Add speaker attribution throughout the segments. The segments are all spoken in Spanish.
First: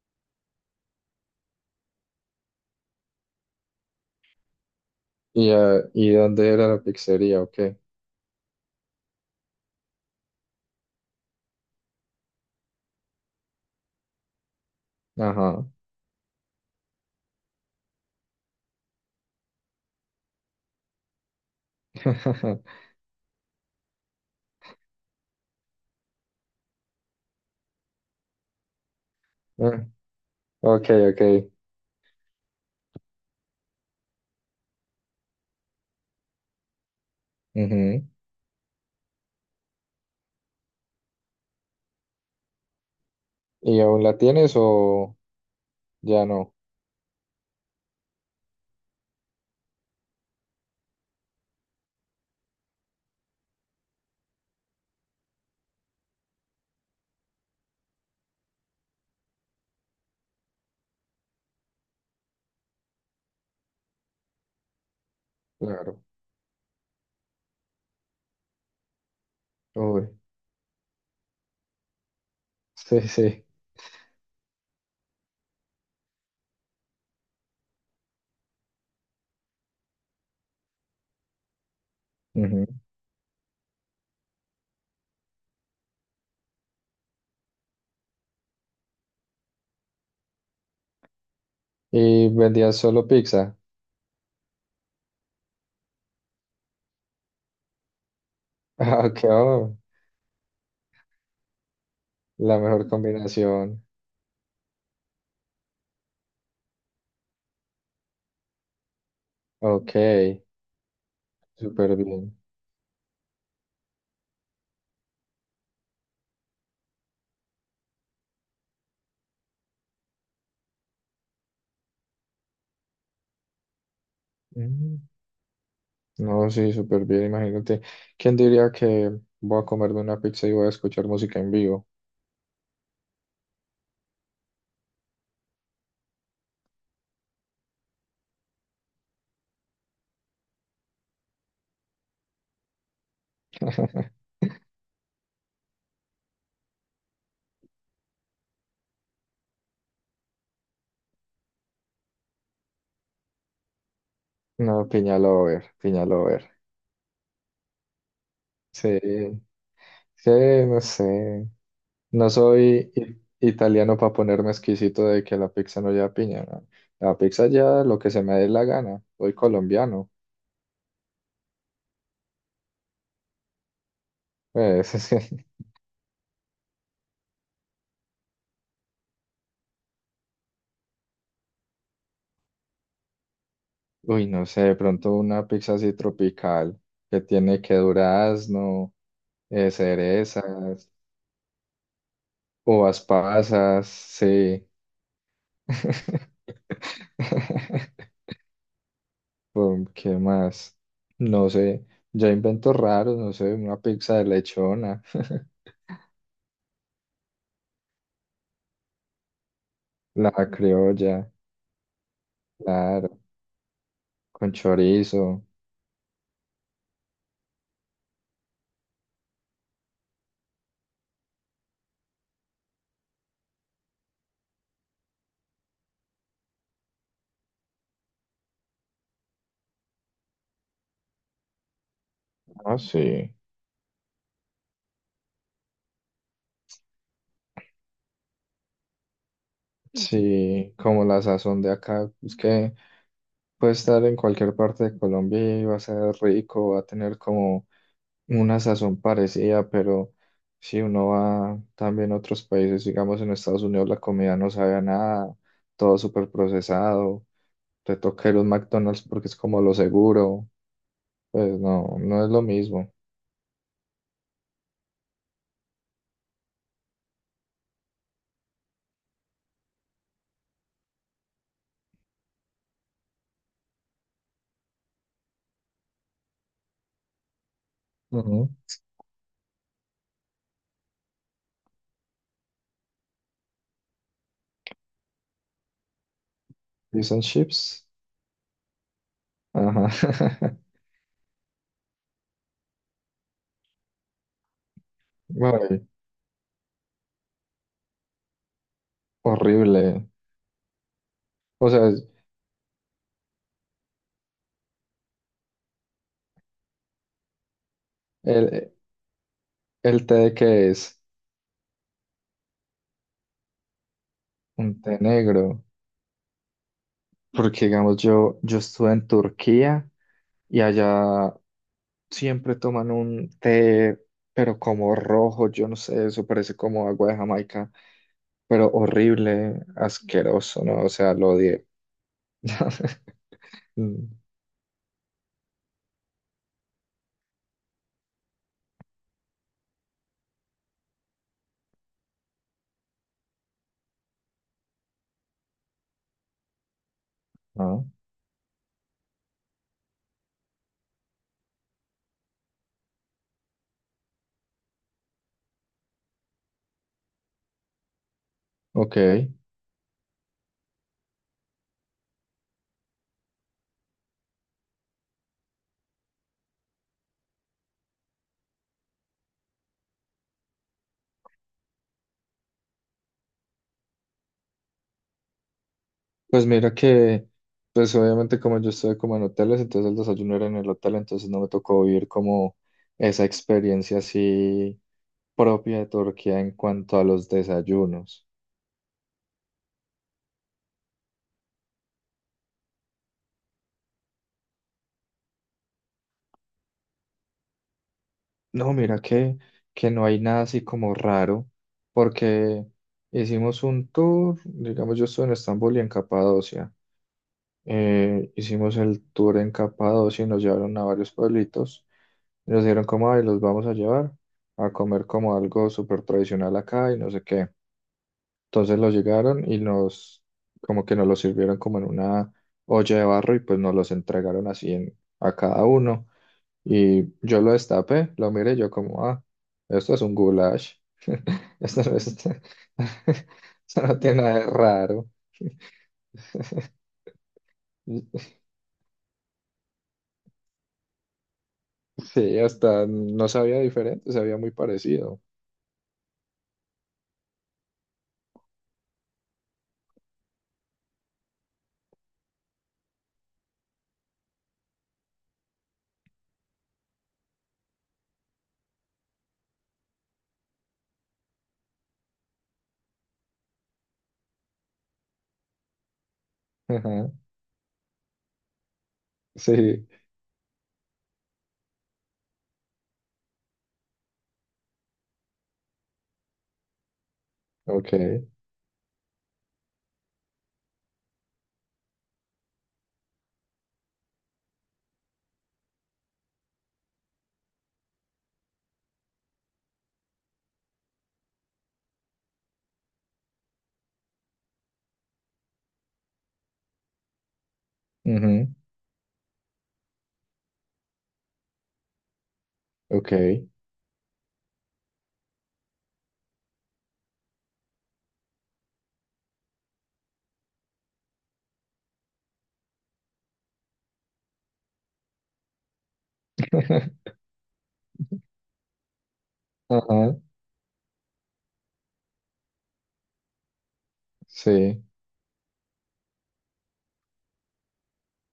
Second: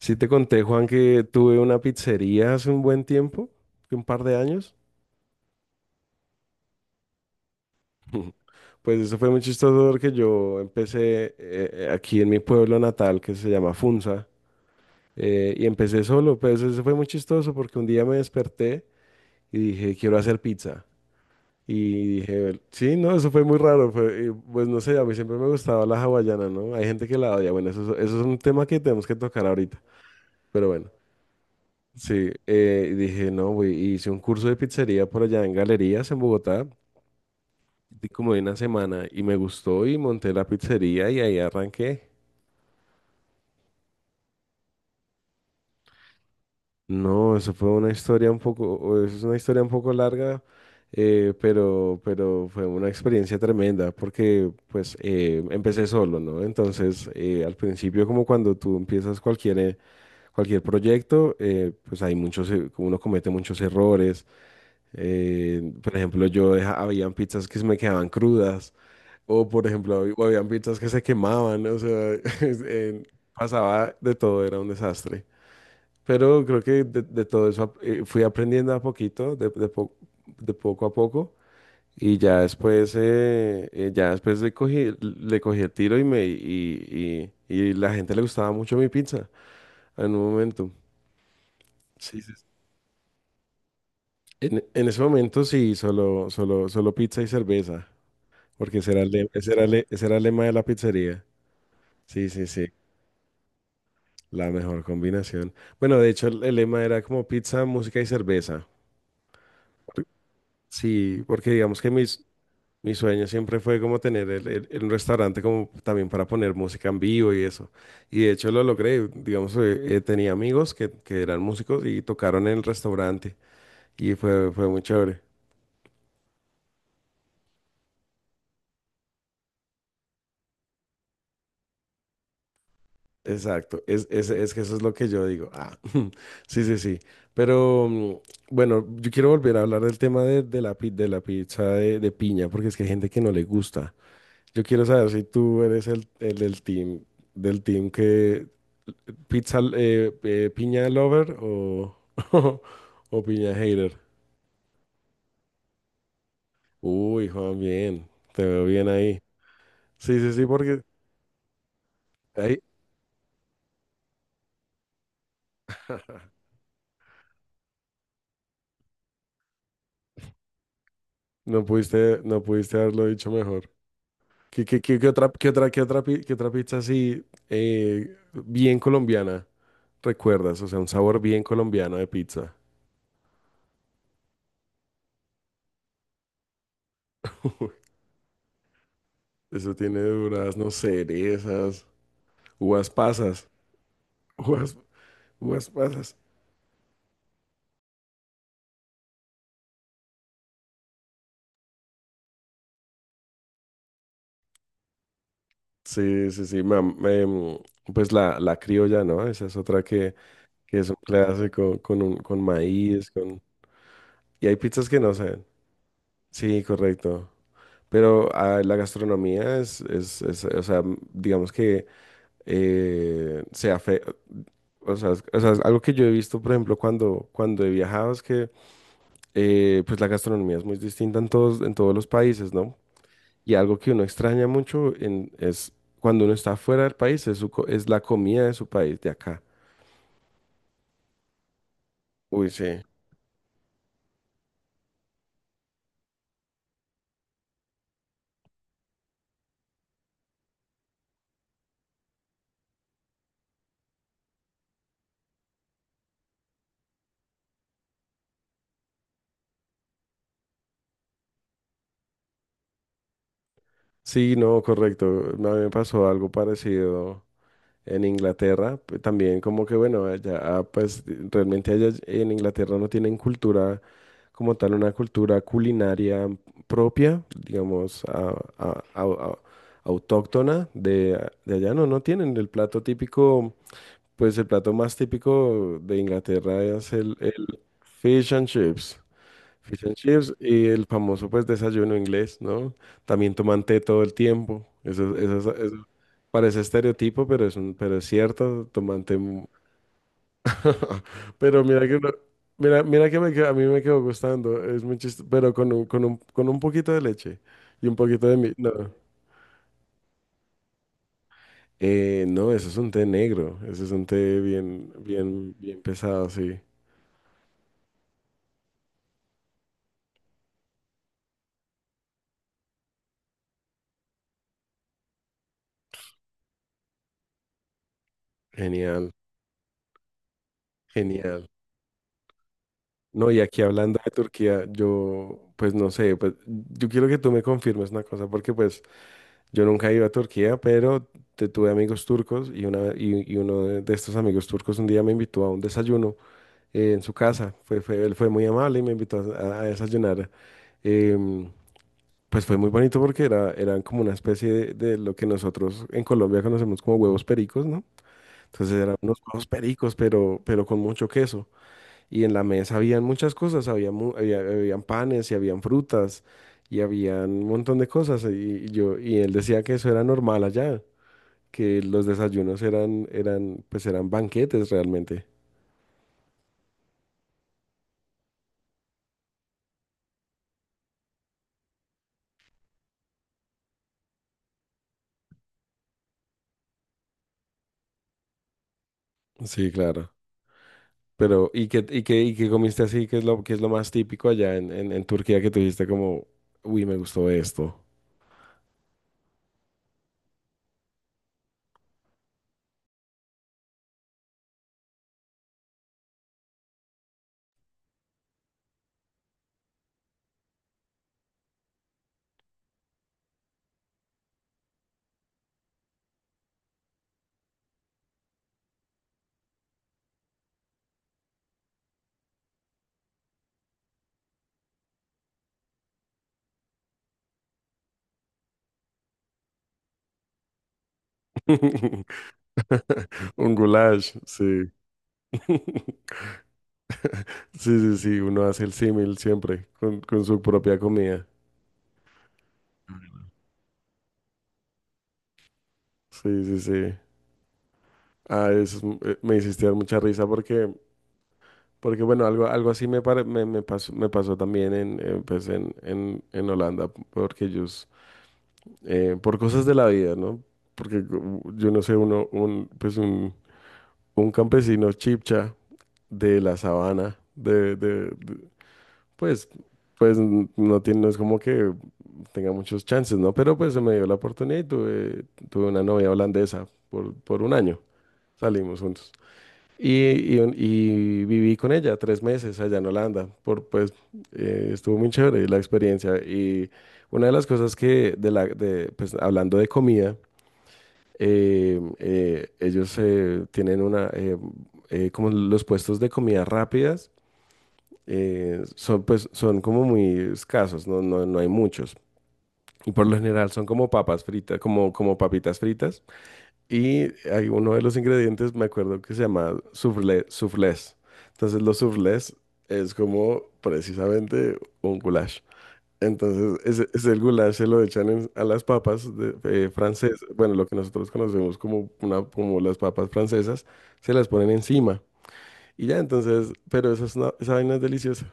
Speaker 1: Sí te conté, Juan, que tuve una pizzería hace un buen tiempo, que un par de años.
Speaker 2: ¿Y dónde era la pizzería? Ok.
Speaker 1: Pues eso fue muy chistoso porque yo empecé aquí en mi pueblo natal, que se llama Funza. Y
Speaker 2: Ajá.
Speaker 1: empecé solo. Pues eso fue muy chistoso porque un día me desperté y dije, quiero hacer pizza. Y dije, sí, no, eso fue muy raro. Y, pues no sé, a mí siempre me gustaba la hawaiana, ¿no? Hay gente que la odia. Bueno, eso, eso es un tema que tenemos que tocar ahorita,
Speaker 2: Ah,
Speaker 1: pero
Speaker 2: ok,
Speaker 1: bueno.
Speaker 2: ok.
Speaker 1: Sí, y dije, no, güey, hice un curso de pizzería por allá en Galerías, en Bogotá,
Speaker 2: Ujú.
Speaker 1: de como de una semana, y me gustó y monté la pizzería y ahí arranqué.
Speaker 2: ¿Y aún la tienes o ya no?
Speaker 1: No, eso fue una historia un poco, o es una historia un poco larga, pero fue una experiencia tremenda porque pues empecé solo, ¿no? Entonces, al principio como cuando tú empiezas cualquier, cualquier proyecto, pues hay muchos, uno comete muchos errores. Por
Speaker 2: Claro.
Speaker 1: ejemplo, yo habían pizzas que se me quedaban crudas, o por ejemplo,
Speaker 2: Uy.
Speaker 1: hab- o habían pizzas que se quemaban, o sea, es-
Speaker 2: Sí,
Speaker 1: eh,
Speaker 2: sí.
Speaker 1: pasaba de todo, era un desastre. Pero creo que de todo eso fui aprendiendo a poquito, de poco a poco, y
Speaker 2: Ujú.
Speaker 1: ya después le cogí el tiro y y la gente le gustaba mucho mi pizza en un momento. Sí,
Speaker 2: ¿Y
Speaker 1: sí, sí.
Speaker 2: vendías solo pizza?
Speaker 1: En ese momento sí, solo, solo, solo pizza y cerveza. Porque ese era
Speaker 2: Ah, ok,
Speaker 1: ese era
Speaker 2: oh,
Speaker 1: ese era el lema de la pizzería. Sí, sí,
Speaker 2: la
Speaker 1: sí.
Speaker 2: mejor combinación.
Speaker 1: La mejor combinación. Bueno, de hecho, el lema era como pizza, música y cerveza.
Speaker 2: Ok,
Speaker 1: Por- Sí, porque digamos que
Speaker 2: súper
Speaker 1: mis,
Speaker 2: bien.
Speaker 1: mi sueño siempre fue como tener un restaurante como también para poner música en vivo y eso. Y de hecho lo logré. Digamos, tenía amigos que eran músicos y tocaron en el restaurante. Y fue, fue muy
Speaker 2: Mm.
Speaker 1: chévere.
Speaker 2: No, sí, súper bien. Imagínate, ¿quién diría que voy a comerme una pizza y voy a escuchar música en vivo?
Speaker 1: Exacto, es que eso es lo que yo digo. Ah, sí, sí, sí. Pero bueno, yo quiero volver a hablar del tema de, de la pizza de piña, porque es que hay gente que no le gusta. Yo quiero saber si tú eres el del team que pizza piña lover o, o piña hater.
Speaker 2: No, piña lover, piña lover.
Speaker 1: Uy, Juan, bien, te veo bien
Speaker 2: Sí.
Speaker 1: ahí. Sí,
Speaker 2: Sí,
Speaker 1: sí, sí,
Speaker 2: no
Speaker 1: porque
Speaker 2: sé. No
Speaker 1: ahí
Speaker 2: soy i- italiano para ponerme exquisito de que la pizza no lleva piña, ¿no? La pizza lleva lo que se me dé la gana. Soy colombiano.
Speaker 1: no pudiste, no pudiste haberlo dicho mejor. ¿Qué,
Speaker 2: Pues,
Speaker 1: qué otra, qué otra, qué otra pizza así bien colombiana recuerdas? O sea, un sabor bien colombiano de pizza.
Speaker 2: uy, no sé, de pronto una pizza así tropical que tiene
Speaker 1: Uy,
Speaker 2: que durazno,
Speaker 1: eso tiene duraznos,
Speaker 2: cerezas,
Speaker 1: cerezas, uvas
Speaker 2: uvas
Speaker 1: pasas.
Speaker 2: pasas, sí.
Speaker 1: Uvas, uvas pasas.
Speaker 2: ¿Qué más? No sé. Ya inventos raros, no sé, una pizza de lechona,
Speaker 1: Sí, sí, sí. Pues la criolla, ¿no? Esa es otra
Speaker 2: la
Speaker 1: que es un
Speaker 2: criolla.
Speaker 1: clásico con, un, con maíz,
Speaker 2: Claro,
Speaker 1: con... Y
Speaker 2: con
Speaker 1: hay pizzas que no saben.
Speaker 2: chorizo.
Speaker 1: Sí, correcto. Pero la gastronomía es, o sea, digamos que... eh, sea fe- O sea, es algo que yo he visto, por ejemplo, cuando, cuando he viajado es que pues la gastronomía es muy distinta en todos los países, ¿no?
Speaker 2: Ah, sí.
Speaker 1: Y algo que uno extraña mucho es cuando uno está fuera del país, es, es la comida de su país, de acá.
Speaker 2: Sí, como la sazón de acá, es
Speaker 1: Uy,
Speaker 2: que
Speaker 1: sí.
Speaker 2: puede estar en cualquier parte de Colombia y va a ser rico, va a tener como una sazón parecida, pero si uno va también a otros países, digamos en Estados Unidos, la comida no sabe a nada, todo súper procesado, te toca ir a un McDonald's porque es como lo seguro, pues no, no es lo mismo.
Speaker 1: Sí, no, correcto. A mí me pasó algo parecido en Inglaterra, también como que bueno, allá pues realmente allá en Inglaterra no tienen cultura como tal, una cultura culinaria propia, digamos,
Speaker 2: Ujú.
Speaker 1: a- a- a- autóctona de allá, no, no tienen el plato típico, pues el plato más típico de Inglaterra es
Speaker 2: ¿Fish and
Speaker 1: el
Speaker 2: chips?
Speaker 1: fish and chips. Fish and chips
Speaker 2: Ajá.
Speaker 1: y el famoso pues desayuno inglés, ¿no? También toman té todo el tiempo. Eso,
Speaker 2: Ay,
Speaker 1: parece estereotipo, pero es un, pero es cierto, tomante.
Speaker 2: horrible.
Speaker 1: Pero
Speaker 2: O
Speaker 1: mira
Speaker 2: sea,
Speaker 1: que no- mira, mira que a mí me quedó gustando, es muy chistoso, pero con un, con un, con un poquito de leche y un poquito de mi, no.
Speaker 2: el, el té de qué es
Speaker 1: No, eso es un té negro, eso es un té
Speaker 2: un
Speaker 1: bien,
Speaker 2: té negro,
Speaker 1: bien, bien pesado, sí.
Speaker 2: porque digamos yo, yo estuve en Turquía y allá siempre toman un té, pero como rojo, yo no sé, eso parece como agua de Jamaica, pero
Speaker 1: Genial,
Speaker 2: horrible, asqueroso, ¿no? O sea, lo
Speaker 1: genial.
Speaker 2: odié.
Speaker 1: No, y aquí hablando
Speaker 2: Mm.
Speaker 1: de Turquía, yo, pues no sé, pues yo quiero que tú me confirmes una cosa, porque pues yo nunca he ido a Turquía, pero tuve amigos turcos y, una, y uno de estos amigos turcos un día me invitó a un desayuno en su casa. Fue,
Speaker 2: Ah,
Speaker 1: él fue muy amable y me invitó a desayunar. Em, pues fue muy bonito porque era, eran como una especie de lo que nosotros en Colombia conocemos como huevos pericos, ¿no? Entonces eran
Speaker 2: ok.
Speaker 1: unos huevos pericos, pero con mucho queso. Y en la mesa habían muchas cosas, había, habían panes y habían frutas y habían un montón de cosas. Y yo, y él decía que eso era normal allá, que los desayunos eran, eran, pues eran banquetes realmente.
Speaker 2: Pues mira que, pues obviamente como yo estuve como en hoteles, entonces el desayuno era en el hotel, entonces no me tocó vivir como esa experiencia así propia de Turquía en cuanto a los desayunos.
Speaker 1: Sí, claro. Pero, ¿y qué, y qué, y qué comiste así? Qué es lo más típico allá en Turquía que tuviste como, uy, me gustó esto?
Speaker 2: No, mira que no hay nada así como raro, porque hicimos un tour, digamos, yo estuve en Estambul y en Capadocia. Hicimos el tour en Capadocia y nos llevaron a varios pueblitos. Y nos dijeron como, ay, los vamos a llevar a comer como algo súper tradicional acá y no sé qué. Entonces los llegaron y nos, como que nos los sirvieron como en una olla de barro y pues nos los entregaron así en, a cada uno. Y yo lo destapé, lo miré, y yo como, ah, esto es un goulash. Esto, no es-
Speaker 1: Un
Speaker 2: esto no
Speaker 1: goulash,
Speaker 2: tiene nada de
Speaker 1: sí.
Speaker 2: raro.
Speaker 1: Sí, sí, sí, uno hace el símil siempre con su propia comida.
Speaker 2: Sí, hasta no sabía diferente, sabía muy parecido.
Speaker 1: Sí, sí, sí. Ah, eso es me hiciste dar mucha risa porque, porque bueno, algo, algo así me, me pasó también en, pues en Holanda, porque ellos por cosas de la vida, ¿no? Porque yo no sé, uno, un, pues un campesino chipcha de la
Speaker 2: Ajá,
Speaker 1: sabana, pues,
Speaker 2: sí,
Speaker 1: no tiene, no es como que tenga muchos chances, ¿no? Pero pues se me dio la oportunidad y tuve, tuve una novia holandesa por un año.
Speaker 2: ok,
Speaker 1: Salimos juntos. Y, y viví con ella tres meses allá en Holanda, por, pues estuvo muy chévere la experiencia. Y una de las cosas que, de la, de, pues hablando de comida, ellos tienen una, como los puestos de comida rápidas,
Speaker 2: ujú,
Speaker 1: son, pues, son como muy escasos, no, no, no hay muchos. Y por
Speaker 2: ok,
Speaker 1: lo general son como papas fritas, como, como papitas fritas y hay uno de los ingredientes, me acuerdo que se llama soufflé, soufflés. Entonces los soufflés es como precisamente un goulash. Entonces ese el goulash se lo echan a las papas de,
Speaker 2: ajá,
Speaker 1: francesas, bueno, lo que nosotros conocemos como, una, como las papas francesas, se las ponen
Speaker 2: sí,
Speaker 1: encima. Y ya, entonces, pero esa, es una- esa vaina es deliciosa.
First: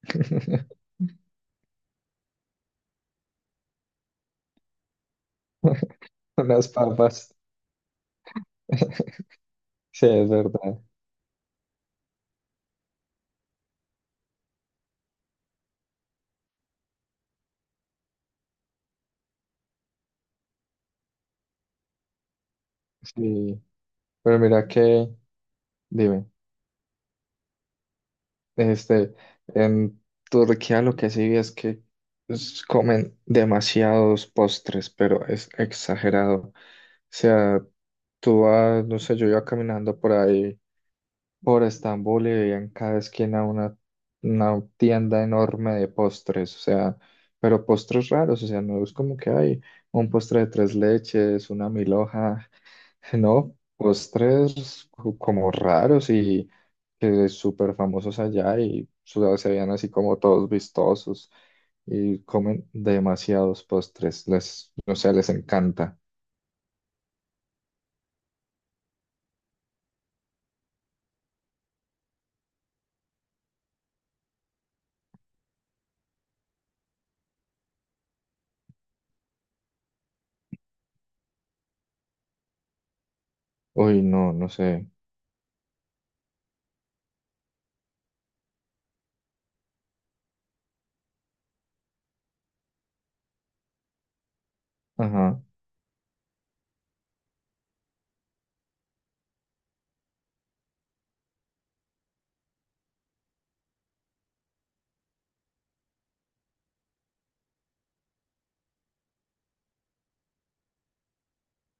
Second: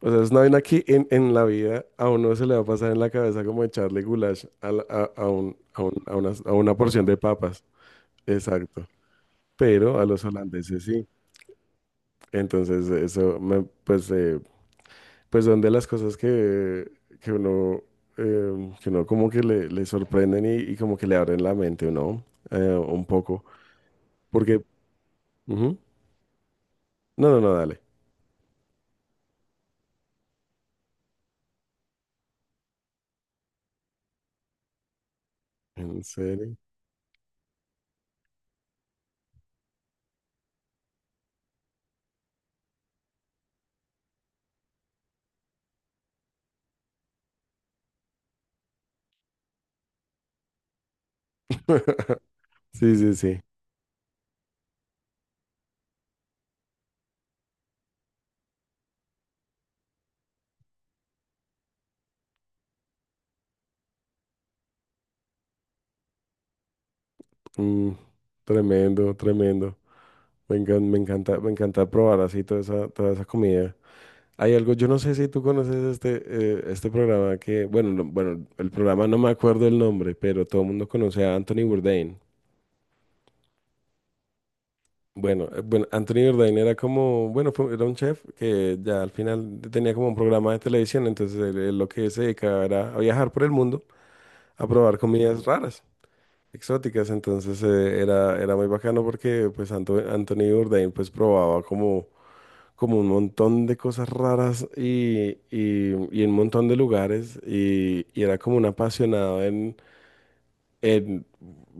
Speaker 1: O sea, es una vaina que en la vida a uno se le va a pasar en la cabeza como echarle goulash a, a a
Speaker 2: unas
Speaker 1: una porción de
Speaker 2: papas,
Speaker 1: papas. Exacto, pero a
Speaker 2: sí,
Speaker 1: los
Speaker 2: es verdad,
Speaker 1: holandeses sí. Entonces, eso, pues, pues son de las cosas que uno, que uno como que le sorprenden y como que le abren la mente, ¿no? Un poco,
Speaker 2: sí. Pero
Speaker 1: porque,
Speaker 2: mira que,
Speaker 1: ujú.
Speaker 2: dime,
Speaker 1: No, no, no, dale.
Speaker 2: este, en Turquía lo que sí vi es que comen demasiados postres, pero es
Speaker 1: ¿En
Speaker 2: exagerado. O
Speaker 1: serio?
Speaker 2: sea, tú vas, no sé, yo iba caminando por ahí. Por Estambul y veía en cada esquina una tienda enorme de postres, o sea, pero postres raros, o sea, no es como que hay un postre de tres leches, una milhoja,
Speaker 1: Sí, sí, sí.
Speaker 2: no, como raros y que súper famosos allá se veían así como todos vistosos y comen demasiados postres, les, o sea, les encanta.
Speaker 1: Mm, tremendo, tremendo. Me encanta, me encanta probar así toda esa comida. Hay algo, yo no sé si tú conoces este, este programa que, bueno, bueno, el programa no me acuerdo el nombre, pero todo el mundo conoce a Anthony Bourdain.
Speaker 2: Uy, no, no sé.
Speaker 1: Bueno, bueno, Anthony Bourdain era como, bueno, era un chef que ya al final tenía como un programa de televisión, entonces él lo que se dedicaba era a viajar por el mundo, a probar
Speaker 2: Ajá,
Speaker 1: comidas raras, exóticas, entonces era, era muy bacano porque pues Anthony Bourdain pues probaba como, como un montón de cosas raras y en un montón de lugares y era como un apasionado en,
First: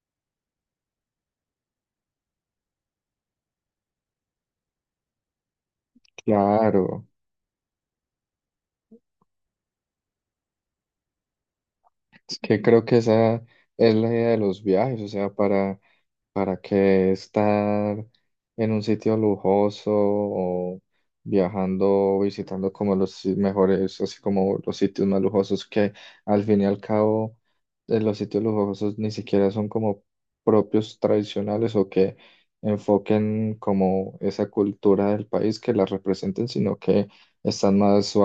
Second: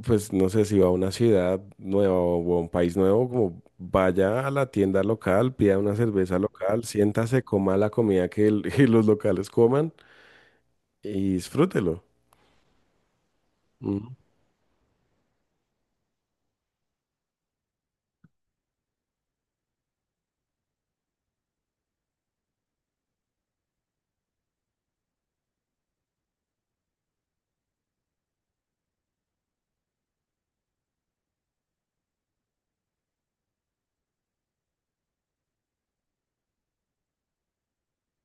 Speaker 1: pues no sé si va a una ciudad nueva o a un país nuevo, como vaya a la tienda local, pida una cerveza local,
Speaker 2: claro.
Speaker 1: siéntase, coma la comida que, que los locales coman y disfrútelo.
Speaker 2: Es que creo que esa es la
Speaker 1: Mm.
Speaker 2: idea de los viajes, o sea, para, ¿para qué estar en un sitio lujoso o viajando, visitando como los si- mejores, así como los sitios más lujosos que al fin y al cabo los sitios lujosos ni siquiera son como propios tradicionales o que enfoquen como esa cultura del país que la representen, sino que están más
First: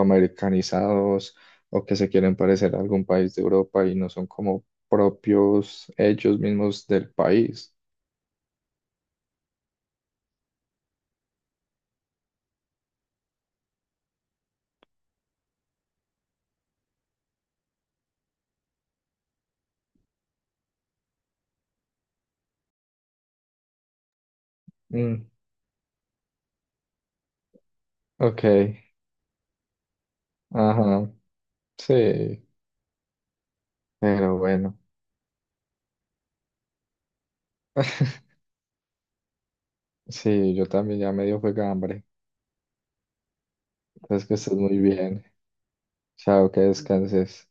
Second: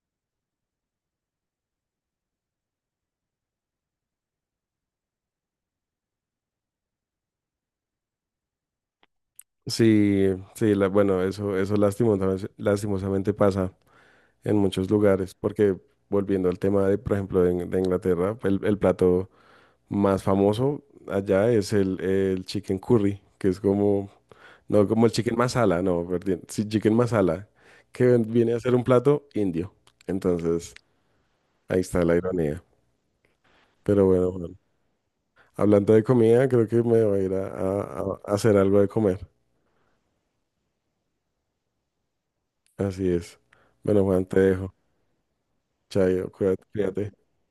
Speaker 2: o que se quieren parecer a algún país de Europa y no son como propios ellos mismos del país?
Speaker 1: Sí, sí, bueno, eso lastimosamente, lastimosamente pasa en muchos lugares porque... Volviendo al tema de, por ejemplo, de, de Inglaterra, el plato más famoso allá es el chicken curry, que es como, no como el
Speaker 2: Mm,
Speaker 1: chicken masala, no, perdón, sí, chicken masala, que
Speaker 2: ok,
Speaker 1: viene a ser un plato indio. Entonces,
Speaker 2: ajá,
Speaker 1: ahí está la
Speaker 2: sí,
Speaker 1: ironía. Pero bueno,
Speaker 2: pero
Speaker 1: bueno,
Speaker 2: bueno.
Speaker 1: hablando de comida, creo que me voy a ir a, a hacer algo de comer.
Speaker 2: Sí, yo también ya medio fue hambre.
Speaker 1: Así es. Bueno, Juan,
Speaker 2: Entonces que
Speaker 1: te
Speaker 2: estés
Speaker 1: dejo.
Speaker 2: muy bien.
Speaker 1: Chayo,
Speaker 2: Chao, que
Speaker 1: cuídate. Cuídate.
Speaker 2: descanses.